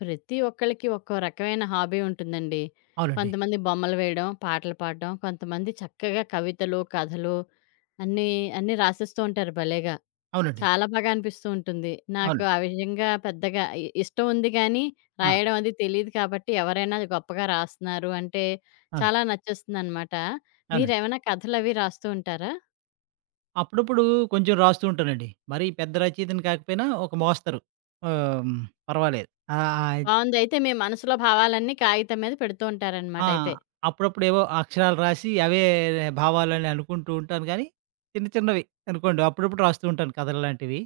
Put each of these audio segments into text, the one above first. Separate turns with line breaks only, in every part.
ప్రతి ఒక్కళ్ళకి ఒక్కో రకమైన హాబీ ఉంటుందండి.
అవునండి.
కొంతమంది బొమ్మలు వేయడం, పాటలు పాడడం, కొంతమంది చక్కగా కవితలు, కథలు అన్నీ, అన్నీ రాసేస్తూ ఉంటారు భలేగా.
అవునండి.
చాలా బాగా అనిపిస్తూ ఉంటుంది. నాకు
అవును.
ఆ విధంగా పెద్దగా ఇష్టం ఉంది గానీ,
ఆ!
రాయడం అది తెలీదు కాబట్టి ఎవరైనా గొప్పగా రాస్తున్నారు అంటే
అవును.
చాలా నచ్చేస్తుందనమాట.
అవునండి.
మీరేమైనా కథలవి రాస్తూ ఉంటారా?
అప్పుడప్పుడు కొంచెం రాస్తూ ఉంటానండి. మరీ పెద్ద రచయితని కాకపోయినా ఒక మోస్తరు. ఆహ్, హ్మ్. పర్వాలేదు. ఆహ్, ఆహ్
బావుంది. అయితే మీ మనసులో భావాలన్నీ కాగితం మీద పెడుతూ ఉంటారనమాట
ఆ!
అయితే.
అప్పుడప్పుడేవో అక్షరాలు రాసి అవే భావాలని అనుకుంటూ ఉంటాను గానీ, చిన్న చిన్నవి అనుకోండి. అప్పుడప్పుడు రాస్తూ ఉంటాను కథల్లాంటివి.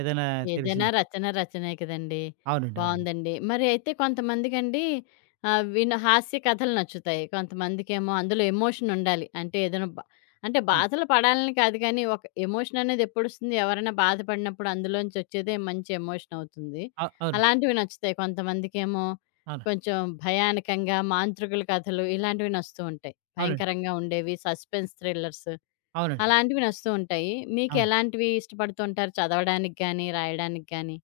ఏదైనా
ఏదైనా
తెలిసింది.
రచన రచనే కదండీ!
అవునండి. అవునండి.
బావుందండి. మరి అయితే కొంతమందికండి ఆహ్, విను హాస్య కథలు నచ్చుతాయి. కొంతమందికేమో అందులో ఎమోషన్ ఉండాలి. అంటే ఏదైనా బ అంటే
అవును.
బాధలు పడాలని కాదు కానీ, ఒక ఎమోషన్ అనేది ఎప్పుడొస్తుంది? ఎవరైనా బాధపడినప్పుడు అందులోంచి వచ్చేదే మంచి ఎమోషన్ అవుతుంది.
అవునండి.
అలాంటివి నచ్చుతాయి. కొంతమందికేమో
అవును.
కొంచెం భయానకంగా మాంత్రికుల కథలు ఇలాంటివి నచ్చుతూ ఉంటాయి.
అవునండి.
భయంకరంగా ఉండేవి సస్పెన్స్ థ్రిల్లర్స్.
అవునండి.
అలాంటివి నచ్చుతూ ఉంటాయి.
అవును.
మీకెలాంటివి ఇష్టపడుతుంటారు చదవడానికి గానీ, రాయడానికి గానీ?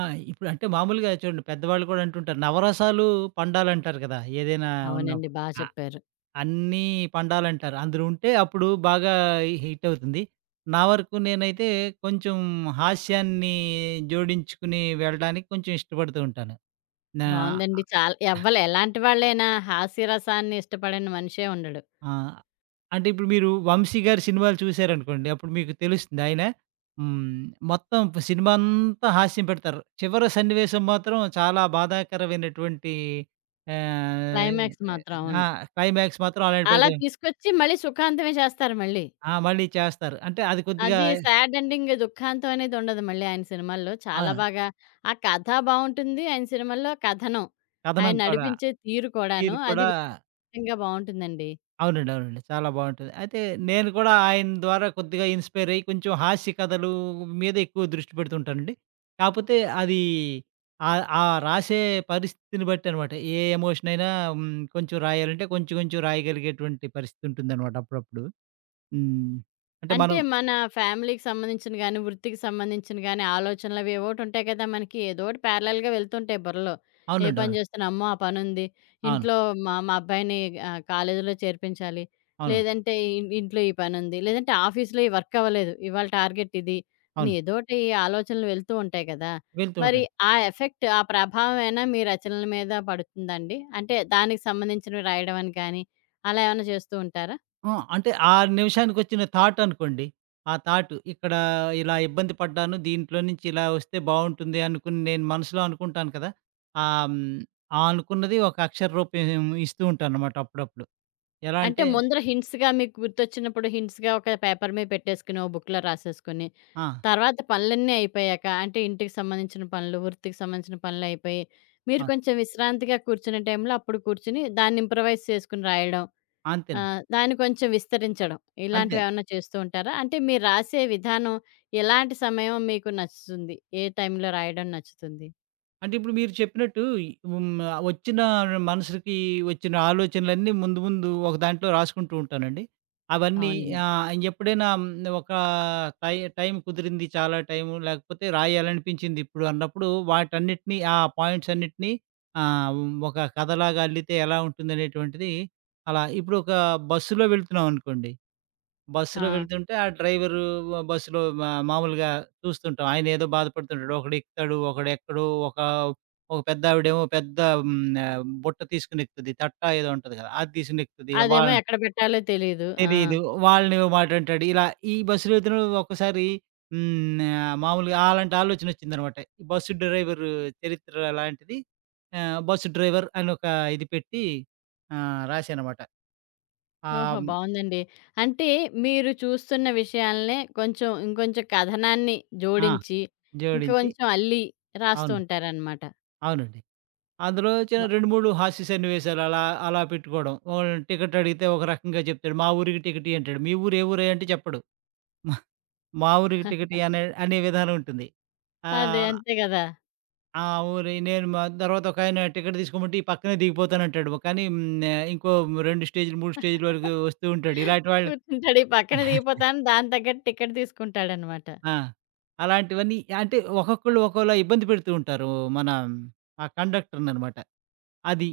ఆ! ఇప్పుడు అంటే మామూలుగా చూడండి పెద్దవాళ్ళు కూడా అంటుంటారు. నవరసాలు పండాలంటారు కదా! ఏదైనా
అవునండి.
ఉన్నప్పుడు.
బా చెప్పారు.
అన్నీ పండాలంటారు. అందులో ఉంటే అప్పుడు బాగా హిట్ అవుతుంది. నా వరకు నేనైతే కొంచెం హాస్యాన్ని జోడించుకుని వెళ్ళడానికి కొంచెం ఇష్టపడుతూ ఉంటాను. నా
బావుందండి. చాలా ఎవ్వలు ఎలాంటి వాళ్ళైనా హాస్యరసాన్ని ఇష్టపడని మనిషే ఉండడు.
ఆహ్, అంటే ఇప్పుడు మీరు 'వంశీ' గారి సినిమాలు చూసారనుకోండి. అప్పుడు మీకు తెలుస్తుంది ఆయన హ్మ్. మొత్తం సినిమా అంతా హాస్యం పెడతారు. చివరి సన్నివేశం మాత్రం చాలా బాధాకరమైనటువంటి ఆహ్,
క్లైమాక్స్ మాత్రం
ఆ!
అవును.
క్లైమాక్స్ మాత్రం అలాంటి
అలా
పెడతారు.
తీసుకొచ్చి మళ్ళీ సుఖాంతమే చేస్తారు మళ్ళీ.
ఆ! మళ్ళీ చేస్తారు. అంటే అది కొద్దిగా
అది సాడ్ ఎండింగ్, దుఃఖాంతం అనేది ఉండదు మళ్ళీ ఆయన సినిమాల్లో.
ఆ!
చాలా బాగా ఆ కథ బావుంటుంది. ఆయన సినిమాల్లో కథనం, ఆయన
కథనం కూడా.
నడిపించే తీరు కూడాను
తీరు
అది
కూడా
విపరీతంగా బావుంటుందండి.
అవునండి. అవునండి. చాలా బావుంటది. అయితే నేను కూడా ఆయన ద్వారా కొద్దిగా ఇన్‌స్పైర్ అయ్యి కొంచెం హాస్య కథలు మీద ఎక్కువ దృష్టి పెడుతుంటానండి. కాపోతే అది ఆ రాసే పరిస్థితిని బట్టి అనమాట. ఏ ఎమోషన్ అయినా హ్మ్, కొంచెం రాయాలంటే కొంచెం కొంచెం రాయగలిగేటువంటి పరిస్థితి ఉంటుందనమాట అప్పుడప్పుడు. హ్మ్. అంటే
అంటే
మనం
మన ఫ్యామిలీకి సంబంధించిన గాని, వృత్తికి సంబంధించిన గాని ఆలోచనలవి ఏవోటుంటాయి కదా! మనకి ఏదో ఒకటి ప్యారలల్‌గా వెళ్తుంటాయి బుర్రలో. ఏ
అవునండి.
పని
అవును.
చేస్తున్నా, అమ్మో! ఆ పనుంది.
అవును.
ఇంట్లో మా మా అబ్బాయిని కాలేజీలో చేర్పించాలి.
అవును.
లేదంటే ఇంట్లో ఈ పనుంది. లేదంటే ఆఫీస్‌లో ఈ వర్క్ అవ్వలేదు. ఇవాళ టార్గెట్ ఇది. అని
అవును.
ఏదో ఒకటి ఆలోచనలు వెళ్తూ ఉంటాయి కదా!
వెళ్తూ
మరి
ఉంటాయి.
ఆ ఎఫెక్ట్, ఆ ప్రభావం ఏమైనా మీ రచనల మీద పడుతుందా అండి? అంటే దానికి సంబంధించినవి రాయడం అని కానీ, అలా ఏమైనా చేస్తూ ఉంటారా?
ఆ! అంటే ఆ నిమిషానికొచ్చిన థాట్ అనుకోండి. ఆ థాట్ ఇక్కడ ఇలా ఇబ్బంది పడ్డాను. దీంట్లో నుంచి ఇలా వస్తే బావుంటుంది అనుకుని నేను మనసులో అనుకుంటాను కదా! ఆహ్, హ్మ్, ఆ అనుకున్నది ఒక అక్షర రూపం ఇస్తూ ఉంటాననమాట అప్పుడప్పుడు. ఎలా
అంటే
అంటే
ముందర హింట్స్‌గా మీకు గుర్తొచ్చినప్పుడు హింట్స్‌గా ఒక పేపర్ మీద పెట్టేసుకొని, ఓ బుక్‌లో రాసేసుకొని,
ఆ!
తర్వాత పనులన్నీ అయిపోయాక అంటే ఇంటికి సంబంధించిన పనులు, వృత్తికి సంబంధించిన పనులయిపోయి, మీరు
ఆ!
కొంచెం విశ్రాంతిగా కూర్చునే టైంలో అప్పుడు కూర్చొని దాన్ని ఇంప్రవైజ్ చేసుకొని రాయడం.
అంతేనండి.
దాన్ని కొంచెం విస్తరించడం.
అంతే.
ఇలాంటివేమన్నా చేస్తూ ఉంటారా? అంటే మీరు రాసే విధానం ఎలాంటి సమయం మీకు నచ్చుతుంది? ఏ టైంలో రాయడం నచ్చుతుంది?
అంటే ఇప్పుడు మీరు చెప్పినట్టు హ్మ్. వచ్చిన మనసుకి వచ్చిన ఆలోచనలన్నీ ముందు ముందు ఒక దాంట్లో రాసుకుంటూ ఉంటానండి. అవన్నీ
అవునండి.
ఎప్పుడైనా ఒక టైం కుదిరింది చాలా టైము లేకపోతే రాయాలనిపించింది ఇప్పుడు అన్నప్పుడు వాటన్నిటిని ఆ పాయింట్స్ అన్నిటిని ఆహ్, ఒక కథలాగా అల్లితే ఎలా ఉంటుందనేటువంటిది అలా ఇప్పుడు ఒక బస్సులో వెళ్తున్నాం అనుకోండి. బస్సులో
ఆ!
వెళ్తుంటే ఆ డ్రైవరు బస్సులో మా మామూలుగా చూస్తుంటాం. ఆయనేదో బాధపడుతుంటాడు. ఒకడెక్కుతాడు, ఒకడెక్కడు, ఒక ఒక పెద్దావిడేమో పెద్ద హ్మ్, బుట్ట తీసుకొనెక్కుతది. తట్ట ఏదో ఉంటది కదా! అది తీసుకొనెక్కుతది.
అదేమో
వాళ్ళ
ఎక్కడ పెట్టాలో తెలీదు. ఆ!
తెలీదు. వాళ్ళనేవో మాటంటాడు. ఇలా ఈ బస్సులో వెళ్తున్నప్పుడు ఒక్కోసారి మామూలుగా అలాంటి ఆలోచనొచ్చిందనమాట. ఈ బస్సు డ్రైవరు చరిత్ర లాంటిది. బస్సు డ్రైవర్ అని ఒక ఇది పెట్టి రాశాననమాట. ఆహ్,
ఓహో!
హ్మ్,
బావుందండి. అంటే మీరు చూస్తున్న విషయాలనే కొంచెం ఇంకొంచెం కథనాన్ని
ఆ!
జోడించి, ఇంకా
జోడించి
కొంచెం అల్లి రాస్తూ
అవును.
ఉంటారనమాట.
అవునండి. అందులో చిన్న
వ
2, 3 హాస్య సన్నివేశాలు అలా, అలా పెట్టుకోవడం. వాళ్ళు టికెట్ అడిగితే ఒక రకంగా చెప్తాడు. మా ఊరికి టికెట్ ఇయ్యి అంటాడు. మీ ఊరు ఏ ఊరే అంటే చెప్పడు. మా మా ఊరికి టికెట్ ఇయ్యి అనే అనే విధానం ఉంటుంది.
అదే
ఆహ్,
అంతే గదా!
ఆ ఊరి నేను మా తర్వాత ఒకాయన టికెట్ తీసుకోమంటే ఈ పక్కనే దిగిపోతానంటాడు. కానీ ఇంకో 2 స్టేజ్‌లు, 3 స్టేజ్‌ల వరకు వస్తూ ఉంటాడు. ఇలాంటి వాళ్ళు
కూర్చుంటాడు. ఈ పక్కన దిగిపోతాను దానికి తగ్గట్టు టికెట్ తీసుకుంటాడనమాట.
ఆ! అలాంటివన్నీ అంటే ఒక్కొక్కళ్ళు ఒక్కోలా ఇబ్బంది పెడుతూ ఉంటారు. మన ఆ కండక్టర్‌ననమాట. అది.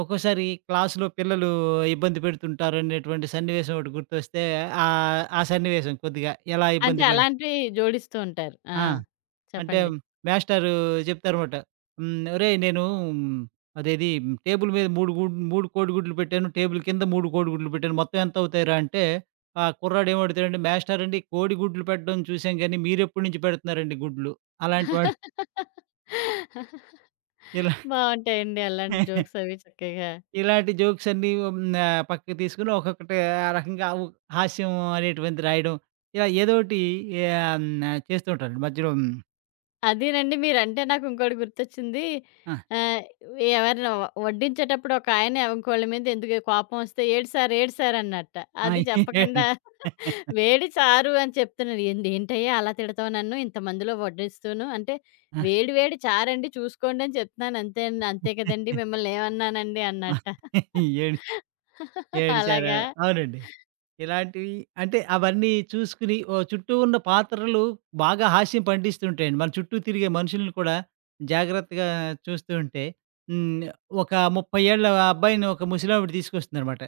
ఒక్కోసారి క్లాస్‌లో పిల్లలు ఇబ్బంది పెడుతుంటారనేటువంటి సన్నివేశం ఒకటి గుర్తొస్తే ఆ సన్నివేశం కొద్దిగా ఎలా
అంటే
ఇబ్బంది పెడు
అలాంటివి జోడిస్తూ ఉంటారు. ఆ!
ఆ! అంటే
చెప్పండి.
మాస్టారు చెప్తారన్నమాట. హ్మ్. "ఒరేయ్! నేను ఉమ్, అదేది టేబుల్ మీద 3 కోడిగుడ్లు పెట్టాను. టేబుల్ కింద 3 కోడిగుడ్లు పెట్టాను. మొత్తం ఎంత అవుతాయిరా?" అంటే ఆ కుర్రాడు ఏం అడుగుతాడంటే "మాస్టారండి కోడిగుడ్లు పెట్టడం చూసాం గానీ మీరెప్పటి నుంచి పెడుతున్నారండి గుడ్లు?" అలాంటి వాడు ఇలా
బావుంటాయండి అలాంటి జోక్స్ అవి చక్కగా.
ఇలాంటి జోక్స్ అన్నీ హ్మ్. పక్కకి తీసుకొని ఒక్కొక్కటి ఆ రకంగా ఉ హాస్యం అనేటువంటిది రాయడం. ఇలా ఏదోటి ఆహ్, హ్మ్. చేస్తూ ఉంటానండి మధ్యలో. హ్మ్.
అదేనండి. మీరంటే నాకు ఇంకోటి గుర్తొచ్చింది.
ఆ!
ఆహ్, ఎవరైనా వడ్డించేటప్పుడు ఒకాయన ఇంకోళ్ళ మీద ఎందుకు కోపం వస్తే "ఏడు సార్, ఏడు సార్" అన్నట్ట.
ఆ!
అది చెప్పకుండా "వేడి చారు" అని చెప్తున్నాడు. "ఏంది ఏంటయ్యా అలా తిడతావు నన్ను ఇంతమందిలో వడ్డిస్తూను" అంటే "వేడి వేడి చారండి చూసుకోండి" అని చెప్తున్నాను అంతే అండి. "అంతే కదండీ! మిమ్మల్ని ఏమన్నానండి"
ఆ,
అన్నట్ట.
ఏడు ఏడిసారా?
అలాగా?
అవునండి. ఇలాంటివి అంటే అవన్నీ చూసుకుని ఓ చుట్టూ ఉన్న పాత్రలు బాగా హాస్యం పండిస్తుంటాయండి. మన చుట్టూ తిరిగే మనుషుల్ని కూడా జాగ్రత్తగా చూస్తూ ఉంటే హ్మ్. ఒక 30 ఏళ్ల అబ్బాయిని ఒక ముసలావిడ తీసుకొస్తుందనమాట.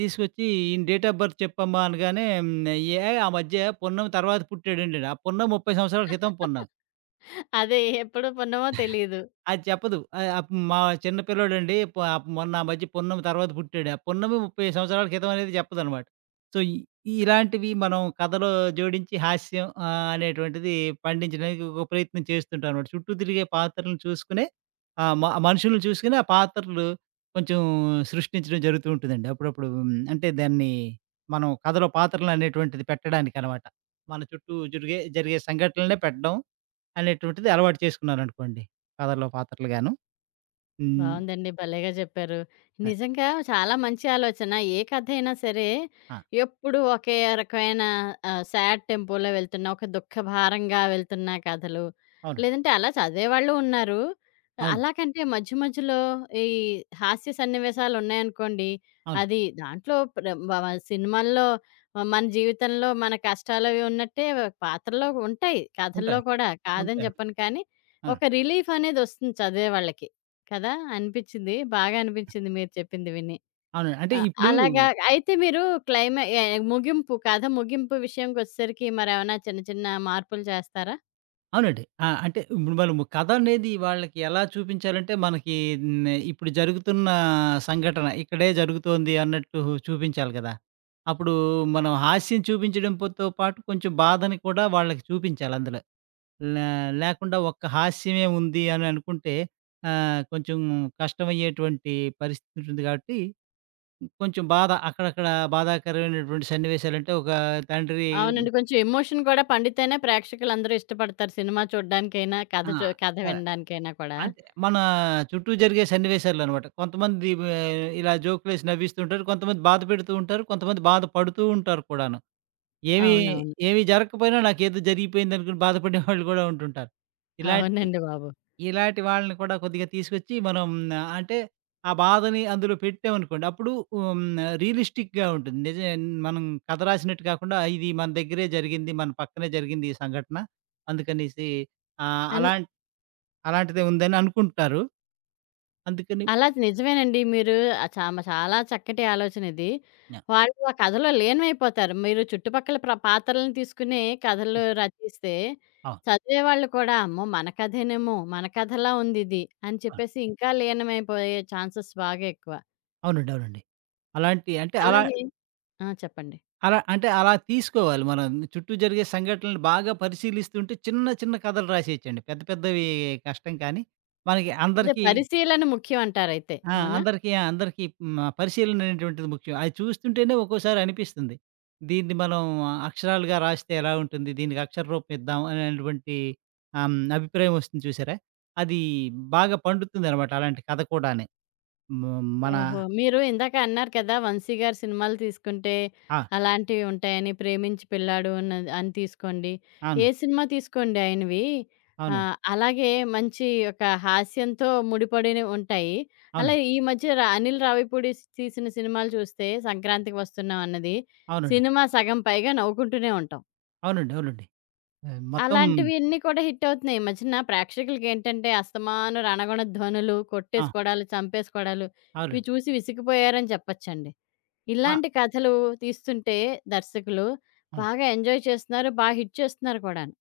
తీసుకొచ్చి ఈయన డేట్ ఆఫ్ బర్త్ చెప్పమ్మా అనగానే హ్మ్. ఏ ఆ మధ్య పున్నం తర్వాత పుట్టాడంటాడు. ఆ పున్నం 30 సంవత్సరాల క్రితం పున్నం.
అదే ఎప్పుడు పున్నమో తెలీదు.
అది చెప్పదు. ఆహ్, ఆహ్, మా చిన్న పిల్లోడండి ఆ మొన్న ఆ మధ్య పున్నమి తర్వాత పుట్టాడు. ఆ పున్నమి 30 సంవత్సరాల క్రితం అనేది చెప్పదనమాట. సో, ఇలాంటివి మనం కథలో జోడించి హాస్యం అనేటువంటిది పండించడానికి ఒక ప్రయత్నం చేస్తుంటాం అనమాట. చుట్టూ తిరిగే పాత్రలను చూసుకునే ఆహ్, మ ఆ మనుషులను చూసుకొని ఆ పాత్రలు కొంచెం సృష్టించడం జరుగుతూ ఉంటుందండి. అప్పుడప్పుడు హ్మ్. అంటే దాన్ని మనం కథలో పాత్రలు అనేటువంటిది పెట్టడానికనమాట. మన చుట్టూ జరిగే జరిగే సంఘటనలనే పెట్టడం అనేటువంటిది అలవాటు చేసుకున్నారనుకోండి. కథల్లో పాత్రలుగాను. హ్మ్.
బావుందండి. భలేగా జెప్పారు.
అది.
నిజంగా చాలా మంచి ఆలోచన. ఏ కథ అయినా సరే,
ఆ!
ఎప్పుడు ఒకే రకమైన సాడ్ టెంపోలో వెళ్తున్న, ఒక దుఃఖభారంగా వెళ్తున్న కథలు,
అవునండి.
లేదంటే అలా చదివేవాళ్ళు ఉన్నారు.
అవును.
అలా కంటే మధ్య మధ్యలో ఈ హాస్య సన్నివేశాలున్నాయనుకోండి,
అవును.
అది దాంట్లో ప్ర వ వ సినిమాల్లో మన జీవితంలో మన కష్టాలవి ఉన్నట్టే పాత్రలో ఉంటాయి. కథల్లో
ఉంటాయి.
కూడా కాదని
ఉంటాయి.
జెప్పను కానీ,
అవును.
ఒక రిలీఫనేదొస్తుంది చదివేవాళ్ళకి. కదా! అనిపిచ్చింది. బాగా అనిపిచ్చింది మీరు చెప్పింది విని.
అవును. అంటే ఇప్పుడు
అలాగా అయితే మీరు క్లైమా ఎ ముగింపు కథ ముగింపు విషయంకొచ్చేసరికి మరేమన్నా చిన్న చిన్న మార్పులు చేస్తారా?
అవునండి. ఆ! అంటే ఇప్పుడు మనము కథ అనేది వాళ్ళకి ఎలా చూపించాలంటే మనకి ఇప్పుడు జరుగుతున్న సంఘటన ఇక్కడే జరుగుతోంది అన్నట్టు చూపించాలి కదా! అప్పుడు మనం హాస్యం చూపించడంతో పాటు కొంచెం బాధని కూడా వాళ్ళకి చూపించాలి అందులో. లే లేకుండా ఒక్క హాస్యమే ఉంది అని అనుకుంటే కొంచెం కష్టమయ్యేటువంటి పరిస్థితి ఉంటుంది కాబట్టి, కొంచెం బాధ అక్కడక్కడ బాధాకరమైనటువంటి సన్నివేశాలంటే ఒక తండ్రి
అవునండి. కొంచెం ఎమోషన్ కూడా పండితేనే ప్రేక్షకులందరూ ఇష్టపడతారు. సినిమా చూడ్డానికైనా,
ఆ!
కథ
ఆహ్,
వినడానికైనా కూడా.
అంటే మన చుట్టూ జరిగే సన్నివేశాలనమాట. కొంతమంది వే ఇలా జోకులేసి నవ్విస్తూ ఉంటారు. కొంతమంది బాధ పెడుతూ ఉంటారు. కొంతమంది బాధపడుతూ ఉంటారు కూడాను. ఏమీ
అవునవును.
ఏమీ జరగకపోయినా నాకేదో జరిగిపోయిందనుకుని బాధపడేవాళ్ళు గూడా ఉంటుంటారు. ఇలాంటి
అవునండి బాబు.
ఇలాంటి వాళ్ళని కూడా కొద్దిగా తీసుకొచ్చి మనం అంటే ఆ బాధని అందులో పెట్టామనుకోండి. అప్పుడు హ్మ్. రియలిస్టిక్‌గా ఉంటుంది. మనం కథ రాసినట్టు కాకుండా ఇది మన దగ్గరే జరిగింది. మన పక్కనే జరిగింది ఈ సంఘటన. అందుకనేసి ఆహ్,
అన్
అలాం అలాంటిదే ఉందని అనుకుంటారు. అందుకని
అలా నిజమేనండి. మీరు ఆహ్, చామ చాలా చక్కటి ఆలోచనిది.
ఆ!
వాళ్ళు ఆ కథలో లీనమైపోతారు. మీరు చుట్టుపక్కల పాత్రలను తీసుకుని
ఆ!
కథలు రచిస్తే,
అవును.
చదివేవాళ్ళు కూడా అమ్మో! మన కథేనేమో! మన కథలా ఉందిది అని
అవును.
చెప్పేసి ఇంకా లీనమైపోయే ఛాన్సెస్ బాగా ఎక్కువ.
అవునండి. అవునండి. అలాంటి అంటే అలా
అలాగే ఆ! చెప్పండి.
అలా అంటే అలా తీసుకోవాలి. మనం చుట్టూ జరిగే సంఘటనలు బాగా పరిశీలిస్తుంటే చిన్న చిన్న కథలు రాసేయొచ్చండి. పెద్ద పెద్దవి కష్టం కానీ మనకి
అదే
అందరికీ
పరిశీలన ముఖ్యం అంటారైతే.
ఆ!
అవునా?
అందరికీ అందరికీ హ్మ్. పరిశీలన అనేటువంటిది ముఖ్యం. అది చూస్తుంటేనే ఒక్కోసారి అనిపిస్తుంది. దీన్ని మనం అక్షరాలుగా రాస్తే ఎలా ఉంటుంది? దీనికి అక్షర రూపం ఇద్దాం అనేటువంటి ఆహ్, హ్మ్. అభిప్రాయం వస్తుంది చూసారా? అది బాగా పండుతుందనమాట అలాంటి కథ కూడానే. హ్మ్. మన
ఓహో! మీరు ఇందాక అన్నారు కదా! 'వంశీ' గారి సినిమాలు తీసుకుంటే
ఆ!
అలాంటివి ఉంటాయని. 'ప్రేమించి పెళ్ళాడు' అన్ అని తీసుకోండి. ఏ
అవును.
సినిమా తీసుకోండి ఆయనవి
అవునండి.
అలాగే మంచి ఒక హాస్యంతో ముడిపడిన ఉంటాయి. అలా
అవునండి.
ఈ మధ్య అనిల్ రావిపూడి తీసిన సినిమాలు చూస్తే 'సంక్రాంతికి వస్తున్నాం' అన్నది.
అవునండి.
సినిమా సగం పైగా నవ్వుకుంటూనే ఉంటాం.
అవునండి. అవునండి. ఆ, మొత్తం
అలాంటివన్నీ కూడా హిట్టవుతున్నాయి. ఈ మధ్యన ప్రేక్షకులకేంటంటే అస్తమాను రణగొణ ధ్వనులు,
ఆ!
కొట్టేసుకోడాలు, చంపేసుకోడాలు ఇవి
అవునండి.
చూసి విసిగిపోయారని చెప్పొచ్చండి.
ఆ!
ఇలాంటి కథలు తీస్తుంటే దర్శకులు
అవును.
బాగా ఎంజాయ్ చేస్తున్నారు. బా హిట్ చేస్తున్నారు కూడాను.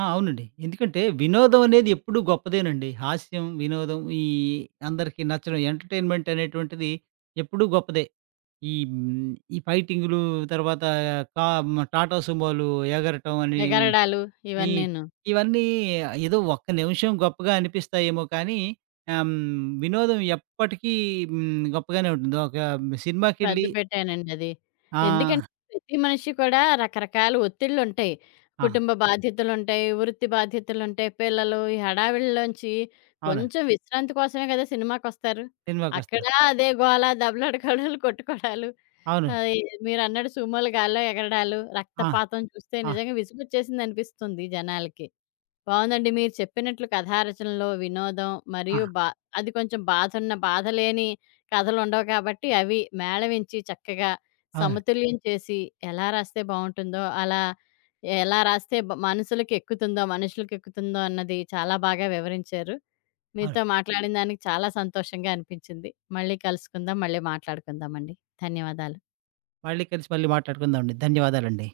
ఆ! అవునండి. ఎందుకంటే వినోదం అనేది ఎప్పుడూ గొప్పదేనండి. హాస్యం, వినోదం ఈ అందరికీ నచ్చడం ఎంటర్‌టైన్‌మెంట్ అనేటువంటిది ఎప్పుడూ గొప్పదే. ఈ ఈ ఫైటింగులు తర్వాత కా టాటా సుమోలు ఎగరటం అని
ఎగరడాలు
ఈ
ఇవన్నీను.
ఇవన్నీ ఏదో ఒక్క నిమిషం గొప్పగా అనిపిస్తాయేమో కానీ వినోదం ఎప్పటికీ గొప్పగానే ఉంటుంది. ఒక
పెద్ద
సినిమాకెళ్ళి
పెట్టానండి అది.
ఆ!
ఎందుకంటే, ప్రతి మనిషి కూడా రకరకాల ఒత్తిళ్ళుంటాయి.
ఆ!
కుటుంబ బాధ్యతలుంటాయి, వృత్తి బాధ్యతలుంటాయి, పిల్లలు ఈ హడావిడిలోంచి
అవునండి.
కొంచెం విశ్రాంతి కోసమే కదా సినిమాకొస్తారు. అక్కడ
సినిమాకొస్తారు.
అదే గోల, దెబ్బలాడుకోవడాలు, కొట్టుకోవడాలు.
అవును.
ఆహ్, ఈ మీరన్నట్టు సుమోలు గాల్లో ఎగరడాలు,
ఆ!
రక్తపాతం చూస్తే
ఆ!
నిజంగా విసుగొచ్చేసిందనిపిస్తుంది జనాలకి. బావుందండి. మీరు చెప్పినట్లు కథా రచనలో వినోదం
ఆ!
మరియు బా అది కొంచెం బాధున్న బాధ లేని కథలుండవు కాబట్టి అవి మేళవించి చక్కగా
అవునండి.
సమతుల్యం చేసి ఎలా రాస్తే బావుంటుందో, అలా ఎలా రాస్తే బ మనసులకెక్కుతుందో, మనుషులకెక్కుతుందో అన్నది చాలా బాగా వివరించారు.
అవును.
మీతో మాట్లాడిన దానికి చాలా సంతోషంగా అనిపించింది. మళ్ళీ కలుసుకుందాం. మళ్ళీ మాట్లాడుకుందామండి. ధన్యవాదాలు.
మళ్ళీ కలిసి మళ్ళీ మాట్లాడుకుందామండి. ధన్యవాదాలండి.